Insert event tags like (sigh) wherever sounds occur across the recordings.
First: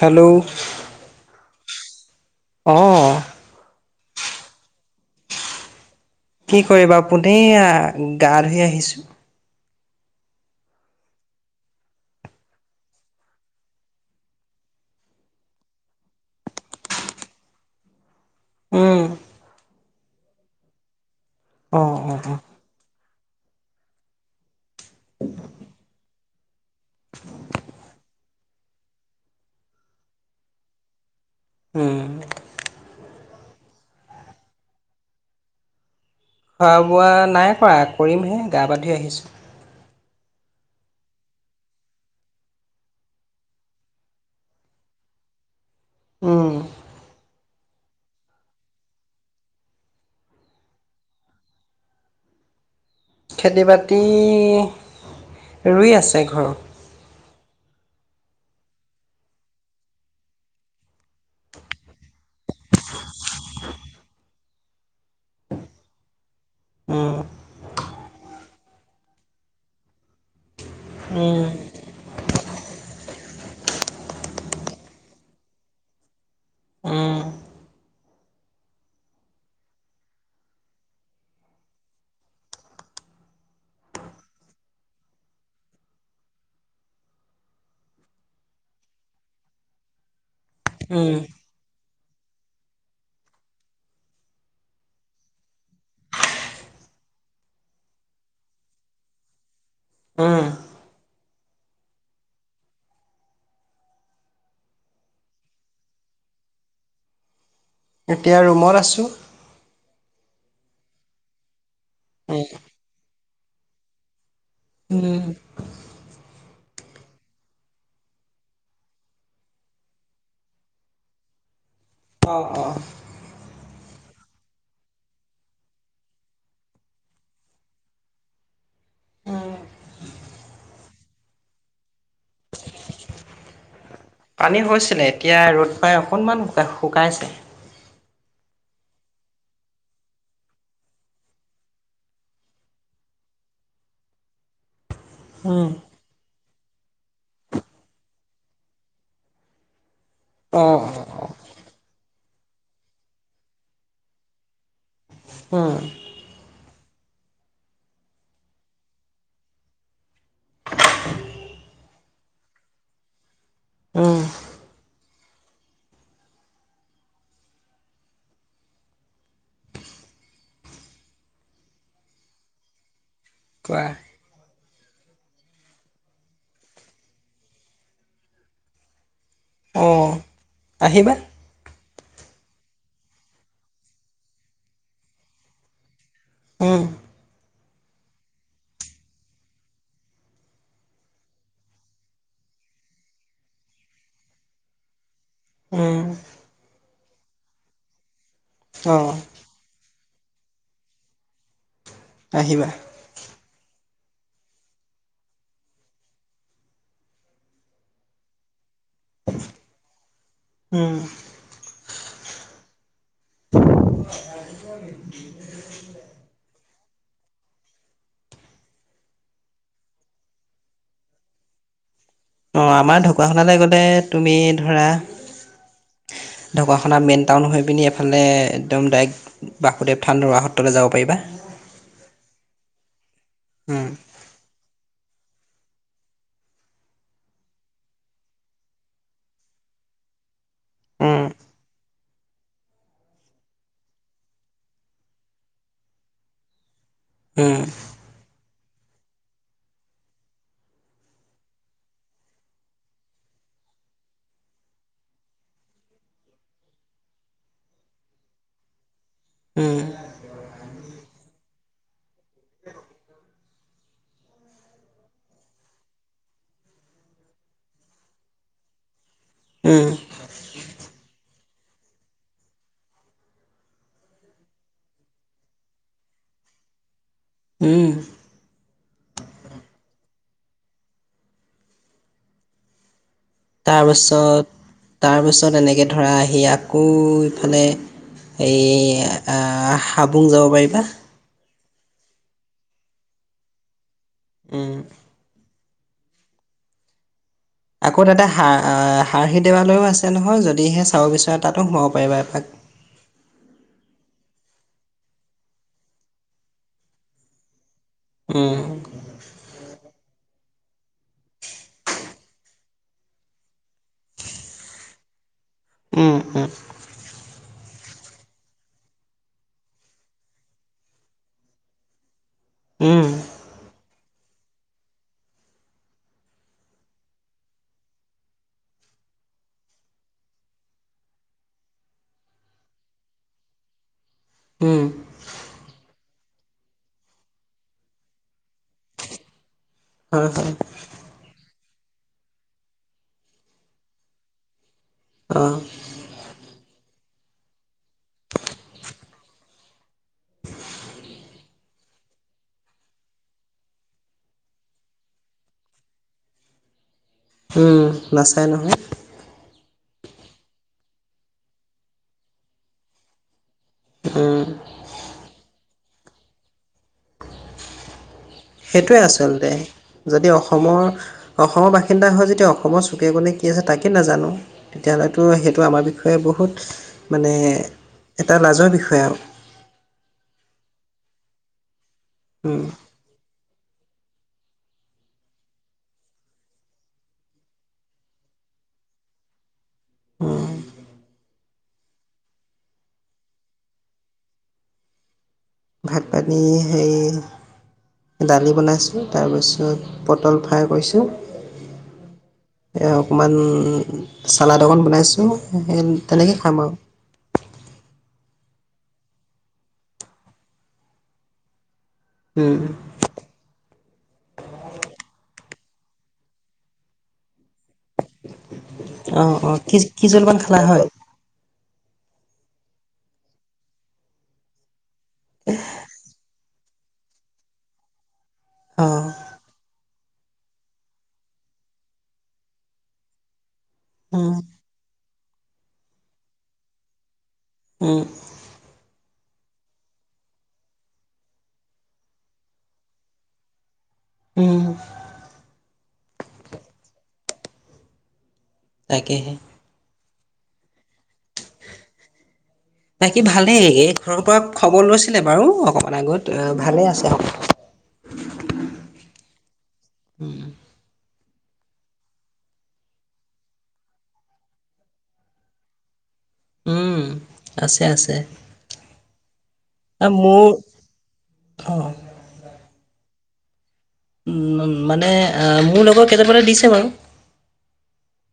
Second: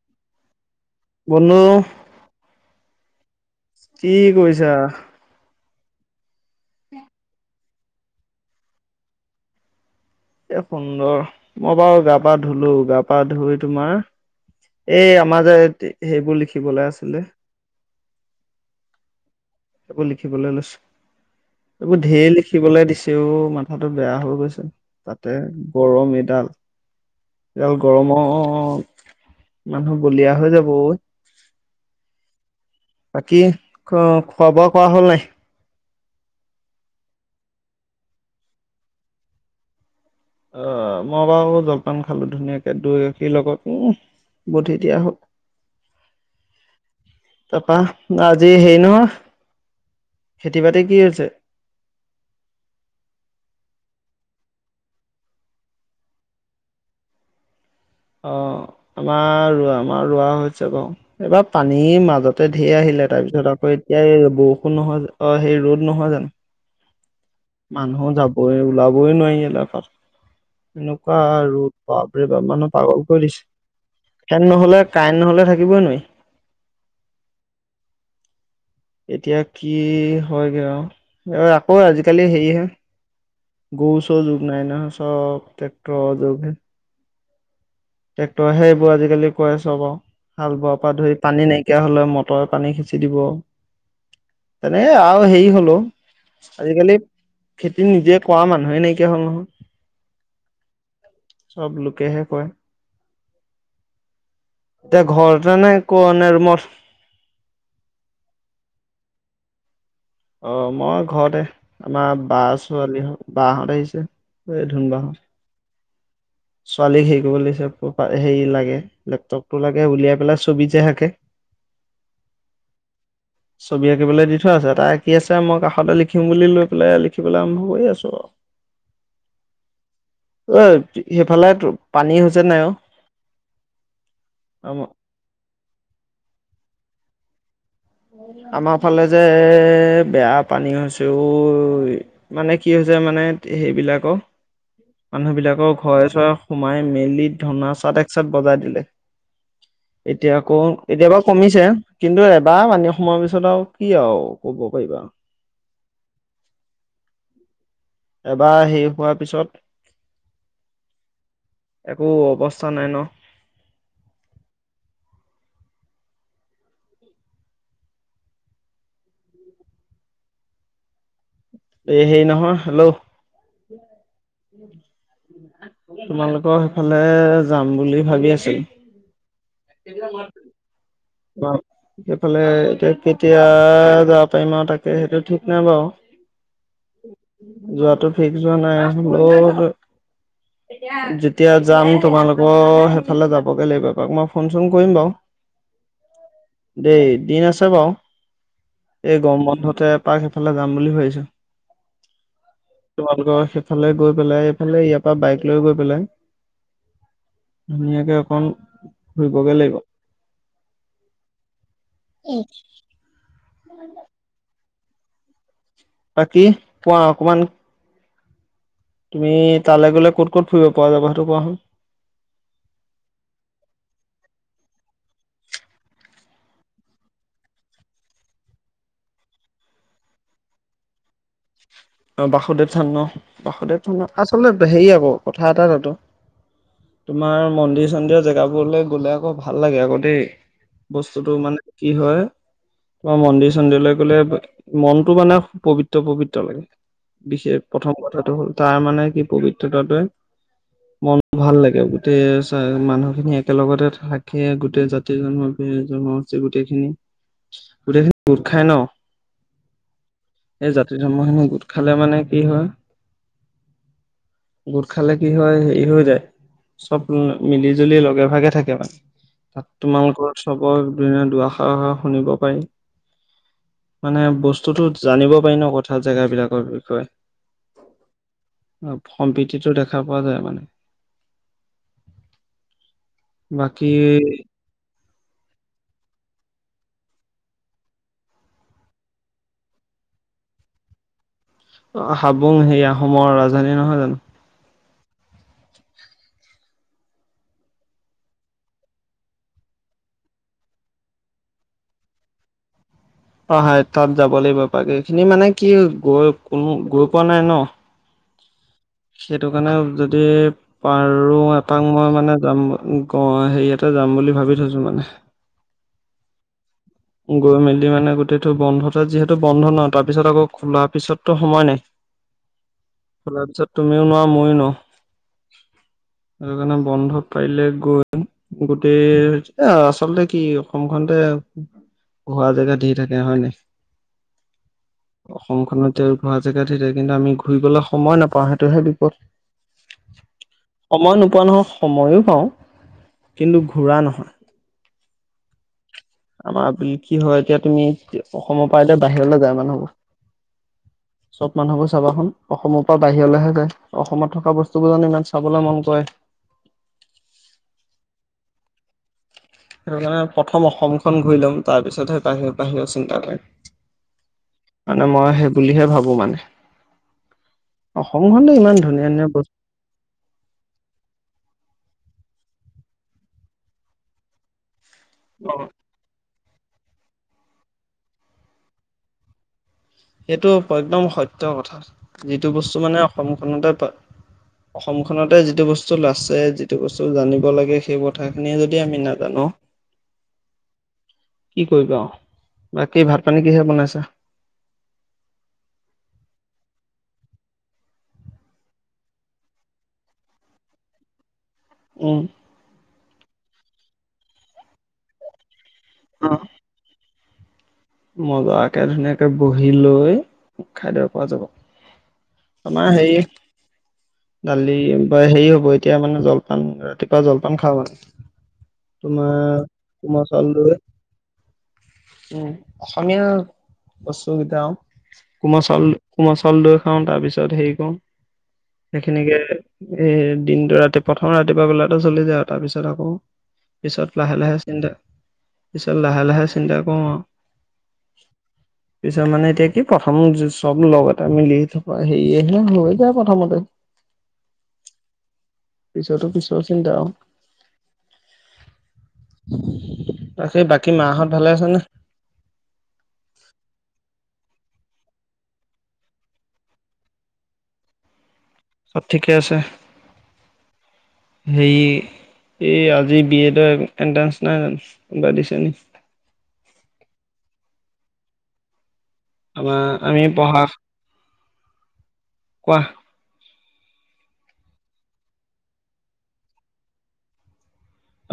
Hello বনো অ কি কৰিছা? কি কৰিবা পোনে আহ গা ধুই আহিছো। এ সুন্দৰ মই বাৰু গা পা ধুলো গা পা ধুই তোমাৰ এই আমাৰ যে সেইবোৰ লিখিবলৈ আছিলে উম এইবোৰ লিখিবলে অ লৈছো এইবোৰ অ ঢেৰ অ লিখিবলে দিছে। তেও মাথাটো বেয়া হৈ গৈছে তাতে গৰম এডাল এডাল গৰমত মানুহ বলিয়া হৈ যাব অ উম বাকী খ খোৱা বোৱা কৰা হল নাই খোৱা বোৱা নাই কৰা কৰিমহে গা পা ধুই আহিছোঁ অ মই বাৰু জলপান খালো ধুনীয়াকে দৈ গাখীৰ লগত উহ বধি দিয়া হ'ল উম তাপা আজি হেৰি নহয় খেতি বাতি কি হৈছে? (inaudible) খেতি বাতি ৰুই আছে ঘৰত অ আমাৰ ৰোৱা আমাৰ ৰোৱা হৈছে বাৰু এইবাৰ পানীৰ মাজত ত ঢেৰ আহিলে তাৰ পিছত আকৌ এতিয়া এই বৰষুণ নহয় অ সেই ৰ'দ নহয় জানো মানুহ যাবই ওলাবই নোৱাৰি ইয়াতে পাক এনেকুৱা ৰ'দ বাপ ৰে বাপ মানত (unintelligible) ফেন নহলে কাৰেণ্ নহলে থাকিবই নোৱাৰি (inaudible) উম এতিয়া কি হয়গৈ আৰু আকৌ আজিকালি হেৰিহে গৰু চৰু যুগ নাই নহ চব ট্ৰেক্টৰৰ যুগে টেক্টৰ সেইবোৰ আজিকালি কৰে চব আৰু হাল বোৱাৰ পৰা উম ধৰি পানী নাইকিয়া হলে মটৰ পানী সিচি দিব তেনেকে আৰু হেৰি হলো আজিকালি খেতি নিজে কৰা মানুহে নাইকিয়া হল নহয় উমহ চব লোকেহে কয় এতিয়া ঘৰতে নে ক নে ৰুমত এতিয়া ৰুমত আছো অ মই ঘৰতে আমাৰ বা ছোৱালী বাহঁত আহিছে ধুনবা হত উম ছোৱালীক হেৰি কৰিবলে দিছো হেৰি লাগে লেপটপটো লাগে উলিয়াই পেলাই ছবি যে আকে (inaudible) অ অ ছবি আঁকিবলৈ দি থৈ আছে তাই আঁকি আছে মই কাষতে লিখিম বুলি লৈ পেলাই লিখিবলৈ আৰম্ভ কৰি আছো আৰু। (inaudible) অ সেইফালে পানী হৈছে নাই অ পানী হৈছিলে এতিয়া ৰ'দ পাই অকনমান শুকাই শুকাইছে আমাৰ ফালে যে বেয়া পানী হৈছে ঐ মানে কি হৈছ ছে মানে সেইবিলাকক মানুহবিলাকৰ ঘৰে চৰে সোমাই মেলি ধনা চাট এক চাট বজাই দিলে এতিয়া আকৌ অ অ এতিয়া বা কমিছে কিন্তু এবাৰ পানী সোমোৱাৰ পিছত আৰু কি আৰু ক'ব পাৰিবা উম এবাৰ শেষ হোৱাৰ পিছত একো অৱস্থা নাই ন। উম এই সেই নহয় হেল্ল' কোৱা তোমালোকৰ সেইফালে যাম বুলি ভাবি আছিলো অঁ আহিবা সেইফালে এতিয়া কেতিয়া যাব পাৰিম আৰু তাকে সেইটো ঠিক নাই উম বাৱ যোৱাটো ফিক্স যোৱা নাই হলেও যেতিয়া যাম তোমালোকৰ সেইফালে যাবগে লাগিব মই ফোন চোন কৰিম বাঅ উম দেই দিন আছে বাৰু অ এই গম বন্ধতে এপাক সেইফালে যাম বুলি ভাবিছোঁ আহিবা তোমালোকৰ সেইফালে গৈ পেলাই এইফালে ইয়াৰ পৰা বাইক লৈ গৈ পেলাই ধুনীয়াকে অকণ ফুৰিবগে লাগিব উম উম বাকী কোৱা অকমান তুমি তালৈ গ'লে ক'ত ক'ত ফুৰিব পৰা যাব সেইটো কোৱাচোন অঁ আমাৰ ঢকুৱাখানালে গ'লে তুমি ধৰা (unintelligible) ঢকুৱাখনা মেইন টাউন হৈ পিনি এইফালে একদম ডাইৰেক্ট বাসুদেৱ থান ৰৱা সত্ৰলে যাব পাৰিবা অ বাসুদেৱ থান ন বাসুদেৱ উম থান আচলতে হেৰি আকৌ কথা এটা তাতো তোমাৰ মন্দিৰ চন্দিৰ জেগাবোৰলে গলে আকৌ ভাল লাগে আকৌ দেই বস্তুটো উম মানে কি হয়? তোমাৰ মন্দিৰ চন্দিৰলৈ গলে মনতটো মানে পবিত্ৰ পবিত্ৰ লাগে। বিশেষ উম প্ৰথম কথাটো হ'ল তাৰ মানে কি পবিত্ৰতাটোৱে মন ভাল লাগে গোটেই চা মানুহখিনি একেলগতে থাকিয়ে গোটেই জাতি জনগো- জনগোষ্ঠী গোটেইখিনি গোটেইখিনি গোটখাই ন এই জাতি ধৰ্মখিনি গোট খালে মানে কি হয় গোট খালে কি হয় হেৰি হৈ যায় চব মিলি- জুলি লগে ভাগে থাকে মানে। তাত উম তোমালোকৰ উৎসৱৰ দিনা দুৱাষাৰ শুনিব পাৰি মানে বস্তুতো জানিব পাৰি ন কথা জেগাবিলাকৰ বিষয়ে। উম সম ম্প্ৰীতিতো দেখা পোৱা যায় মানে। বাকী তাৰপিছত এনেকে ধৰা আহি আকৌ ইফালে এই হাবুং যাব পাৰিবা। অ হাবুং হে আহোমৰ ৰাজধানী নহয় জানো। উম আকৌ তাতে হা হাৰহি দেৱালৈও আছে নহয় যদিহে চাব বিচাৰে তাতো সোমাব পাৰিবা এপাক। (inaudible) অ হায়ত তাত যাব লাগিব এপাক। এইখিনি মানে কি গৈ কোনো গৈ পোৱা নাই ন। উম সেইটো কাৰণে যদি পাৰো এপাক মই মানে যাম গ হেৰিয়তে যাম বুলি ভাবি থৈছোঁ মানে। উম উম গৈ মেলি মানে গোটেইটো বন্ধতে যিহেতু বন্ধ ন তাৰ পিছত আকৌ খোলাৰ পিছতটো সময় নাই। উম খোলা পিছত তুমিও নোৱাও মইয়ো নোৱাও। সেইকাৰণে বন্ধ পাৰিলে গৈ আহিম গোটেই এ আচলতে কি অসমখনতে। ঘূৰা জেগা ধেৰ থাকে হয় নাই। উম অসমখনত আৰু ঘূৰা জেগাত ধেই কিন্তু আমি ঘূৰি গলে সময় নাপাওঁ সেইটোহে বিপদ হয়-হয় সময় নোপোৱা নহয় সময়ো পাওঁ কিন্তু ঘূৰা নহয় আহ আমাৰ কি হয় এতিয়া তুমি অসমৰ পৰা এতিয়া বাহিৰলৈ যায় মানুহবোৰ। (inaudible) চব মানুহবোৰ চাবা চোন অসমৰ পৰা বাহিৰলৈহে যায় অসমত থকা বস্তুবোৰ জানো ইমান চাবলৈ মন কৰে। (inaudible) উম নাচায় নহয়। সেইটো কাৰণে প্ৰথম অসমখন ঘূৰি লম তাৰ পিছতহে বাহিৰ বাহিৰৰ চিন্তা কৰিম। উম, মানে মই সেই বুলিহে ভাবো মানে অসমখনতো ইমান সেইটোৱেই ধুনীয়া ধুনীয়া আচলতে বস্তু যদি অসমৰ অসমৰ বাস- সিন্দা হয় যেতিয়া অসমৰ চোকে-কোণে কি আছে তাকে নাজানো তেতিয়াহলেতো অ সেইটো আমাৰ বিষয়ে বহুত মানে এটা লাজৰ বিষয়ে আও। সেইটো একদম সত্য কথা যিটো উম, বস্তু মানে অসমখনতে পায়। অসমখনতে যিটো বস্তু আছে যিটো বস্তু জানিব লাগে সেই কথাখিনিয়ে যদি আমি নাজানো হুম কি কৰিবা আও। বাকী ভাত পানী কিহে বনাইছা? ভাত পানী সেই দালি বনাইছোঁ তাৰপিছত পটল ফ্ৰাই কৰিছোঁ। উম এ অকণমান চালাড অকণ বনাইছোঁ সেই তেনেকৈ খাম আও। মজাকে ধুনীয়াকে বহি লৈ খাই দিব পৰা যাব। উম, আমাৰ হেৰি দালি বা হেৰি হ'ব এতিয়া মানে জলপান ৰাতিপুৱা জলপান খাওঁ মানে অঁ অঁ কি কি তোমাৰ-তোমাৰ জলপান চাউল, খালা দৈ হয় উম অসমীয়া বস্তুকেইটা আৰু কোমল চাউল কোমল চাউল দৈ খাওঁ তাৰপিছত হেৰি কৰোঁ অঁ সেইখিনিকে এ দিনটো ৰাতি প্ৰথম ৰাতিপুৱা বেলাটো চলি যায় তাৰপিছত আকৌ পিছত উম লাহে-লাহে চিন্তা পিছত লাহে-লাহে চিন্তা কৰোঁ আৰু উম। পিছত মানে এতিয়া কি প্ৰথম চব লগতে মিলি থকা সেয়েহে হৈ যায় প্ৰথমতে। (inaudible) উম পিছতো পিছৰ চিন্তা আৰু তাকেহে। তাকে বাকী মাহঁত ভালে আছে নে? বাকী ভালে একে ঘৰৰ পৰা। খবৰ লৈছিলে বাৰু অকণমান আগত ভালে আছে সকলোৱে। চব ঠিকে আছে উম। হেৰি। এই আজি বিএডৰ এন্ট্ৰেঞ্চ নাই জানো কোনোবা দিছে নি। উম আছে-আছে। আমাৰ আমি পঢ়া। অঁ কোৱা। উম, মানে মোৰ লগতকেইটামানে দিছে বাৰু।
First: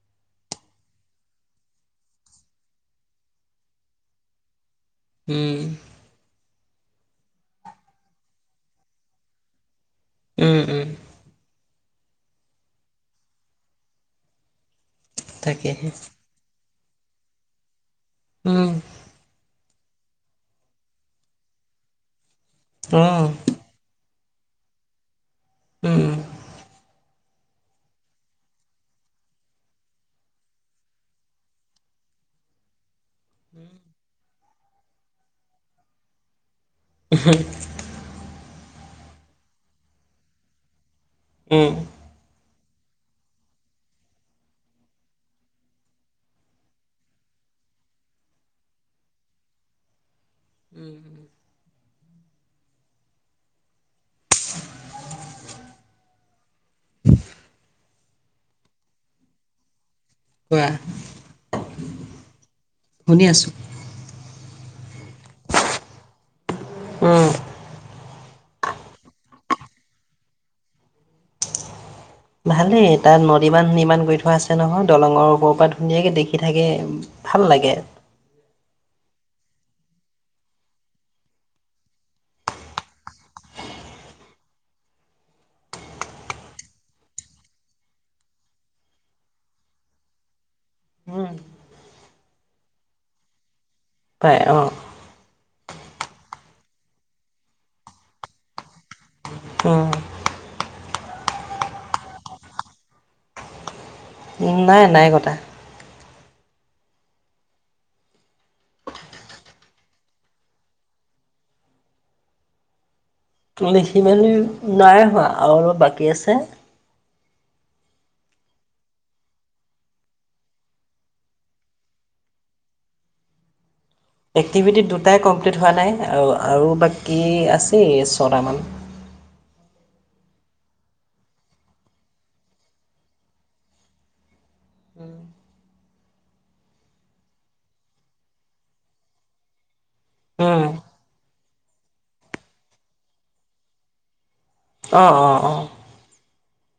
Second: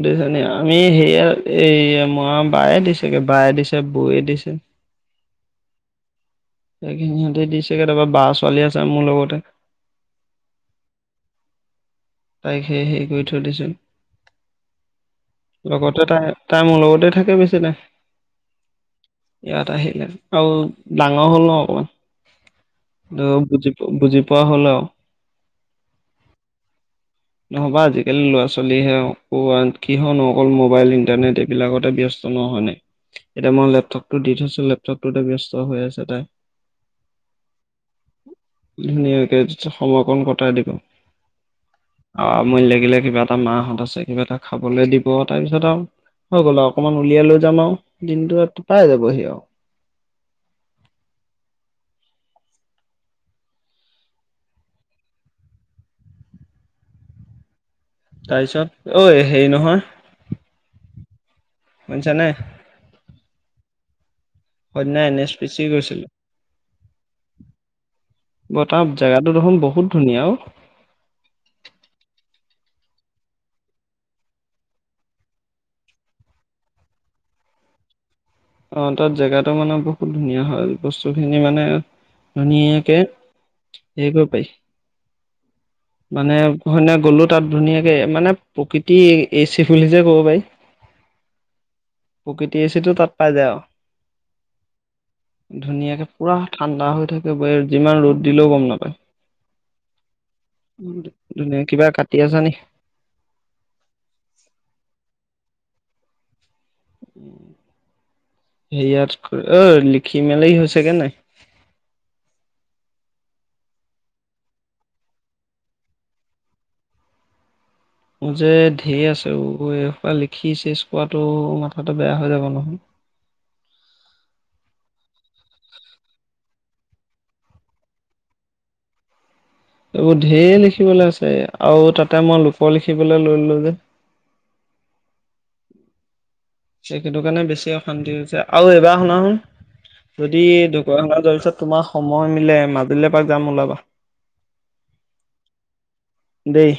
সুদিছে নি আমি সেয়া এই ম বায়ে দিছে গে বায়ে দিছে বৌৱে দিছে। উম। সিনি সিহঁতে দিছেগে তাৰাবা বা ছোৱালী আছে মোৰ লগতে। উম উম তাইক সেয়ে সেই কৰি থৈ দিছিল তাকেহে লগতে তাই তাই ম লগ লগত তে থাকে বেছি ন। উম ইয়াত আহিলে আৰু ডাঙৰ হ'ল ন অ অকমান বুজি বুজি পোৱা হ'লেও। উম নহবা আজিকালি ল'ৰা ছোৱালীহে কিহৰ ন অকল মোবাইল ইন্টাৰনেট এইবিলাকতে স নহ ন এতিয়া মই লেপটপ দি থৈছো লপ তপটোতে ব্যস্ত হৈ আছে তাই উ ধুনীয়াকে সময় কণ কটাই দিব। উম। মই লাগিলে কিবা এটা মাহঁত আছে কিবা এটা খাবলৈ দিব তাৰপিছত আৰু। হৈ গল আৰু অকমান উলিয়াই লৈ যাম আৰু দিনটো পাই যাবহি আৰু উম উম। তাৰপিছত ঐ হেৰি নহয়। কোৱা। শুনিছা নে? শুনি আছোঁ। সই এন এছ পি চি গৈছিলো। উম। বত জোগাটো দেখোন বহুত ধুনীয়া অ ভালেই তাত নদী মানুন ইমান গৈ থোৱা আছে নহয় দলংৰ ওপৰৰ পৰা ধুনীয়াকে দেখি থাকে ভাল লাগে। লাগে অ তাত জেগাতটো মানে বহুত ধুনীয়া হয় বস্তু খিনি মানে ধুনীয়াকে। এইবো পাই। মানে সন গ'লো তাত ধুনীয়াকে মানে প্ৰকৃতি এই চিফুলি যে ক'ব পাৰি উম। প্ৰকৃতি এ চি তাত পাই যায় আৰু পায় অঁ ধুনীয়াকে পুৰা ঠাণ্ডা হৈ থাকে ব যিমান ৰ'দ দিলেও গম নাপায়। উম। ধ কিবা কাটি আছা নে নাই নাই কটা উম সেয়াত অ লিখি মেলই হৈছে গে নাই? লিখি মেলি নাই হোৱা আৰু অলপ বাকী আছে। যে ঢেৰ আছে এ খ লিখি চেজ কৰাটো মাথাতে বেয়া হৈ যাব নহয়। (inaudible) এক্টিভিটি দুটাই কমপ্লিট হোৱা নাই আৰু আৰু বাকী আছেই ছটামান (inaudible) এইবোৰ ধঢেৰ লিখিবলৈ আছে আৰু তাতে মই লোকৰ লিখিবলৈ লৈলো যে। (inaudible) সেইটো কাৰণে বেছি অশান্তি হৈছে আৰু এইবাৰ শুনাচোন। যদি উম, দুক যোৱাৰ পিছত তোমাৰ সময় মিলে মাজুলীলৈ এপাক যাম ওলাবা। অহ অ অ দেই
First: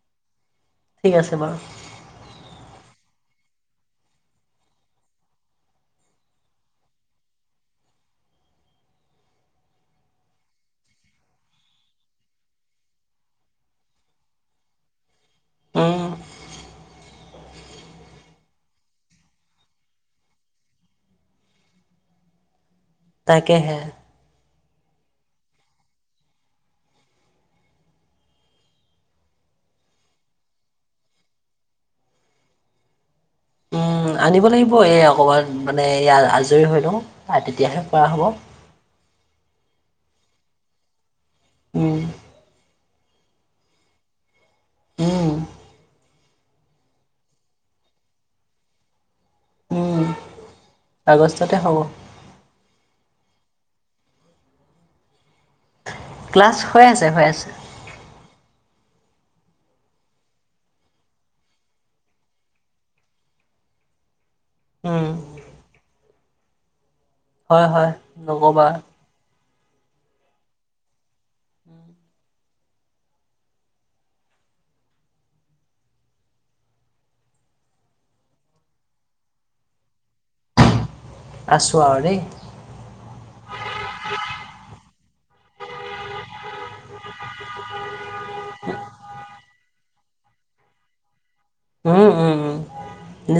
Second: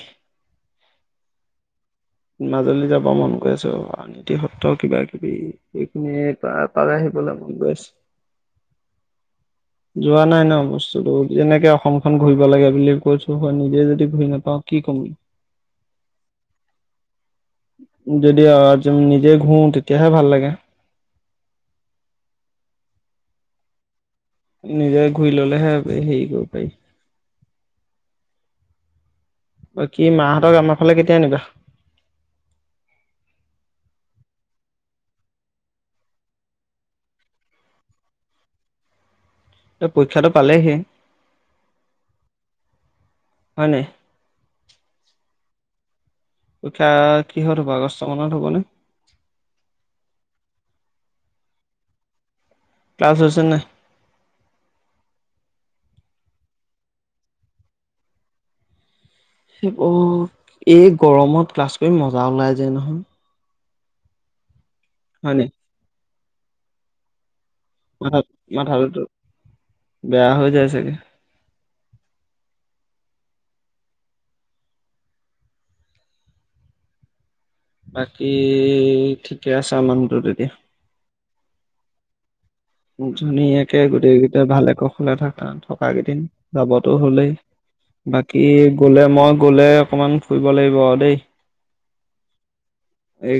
ঠিক আছে বাৰু। মাজুলী যাব মন গৈ আছে, অ আটিসত্ৰ কিবা কিবি সেখিনি তাৰে আহিব। বলাবি বছ। যোৱা নাই ন বস্তুটো, যেনেকে অসমখন ঘূৰিব লাগে বুলি কৈছো হয় নিজে যদি ঘূৰি নাপাওঁ কি কম? অ। যদি আজ নিজে ঘূ তেতিয়াহে ভাল লাগে। (inaudible) তাকে হে। নিজে ঘূৰি ললে হে হেৰি কৰিব পাৰি। বাকী মাহঁতক আমাৰ ফালে কেতিয়া আনিবা উম, আনিব লাগিব এই অকমান মানে ইয়াত আজৰি হৈ লওঁ তেতিয়াহে পৰা হ'ব। এ পৰীক্ষাটো পালেহি। উম হয় নাই। উম পৰীক্ষা কিহত হ'ব আগষ্ট মানত হ'ব নে। উম আগষ্টতে হ'ব। ক্লাছ হৈছে নাই। ক্লাছ হৈ আছে হৈ আছে। সেই অ এই গৰমত ক্লাছ কৰি মজা ওলাই যায় নহয়। উম হয় নি? হয়, হয়, নক'বা মাথাতো বেয়া হৈ যায় চাগে। (inaudible) বাকী ঠিকে আছা মানুহটো তেতিয়া। আছো আৰু দেই। ধুনীয়াকে গোটেইকেইট ভালে কুশলে থাকা থকা কেইদিন যাবলেতো হ'লেই। বাকী গলে মই গলে অকনমান ফুৰিব লাগিব আৰু দেই। উম উম উম এই নিশ্চ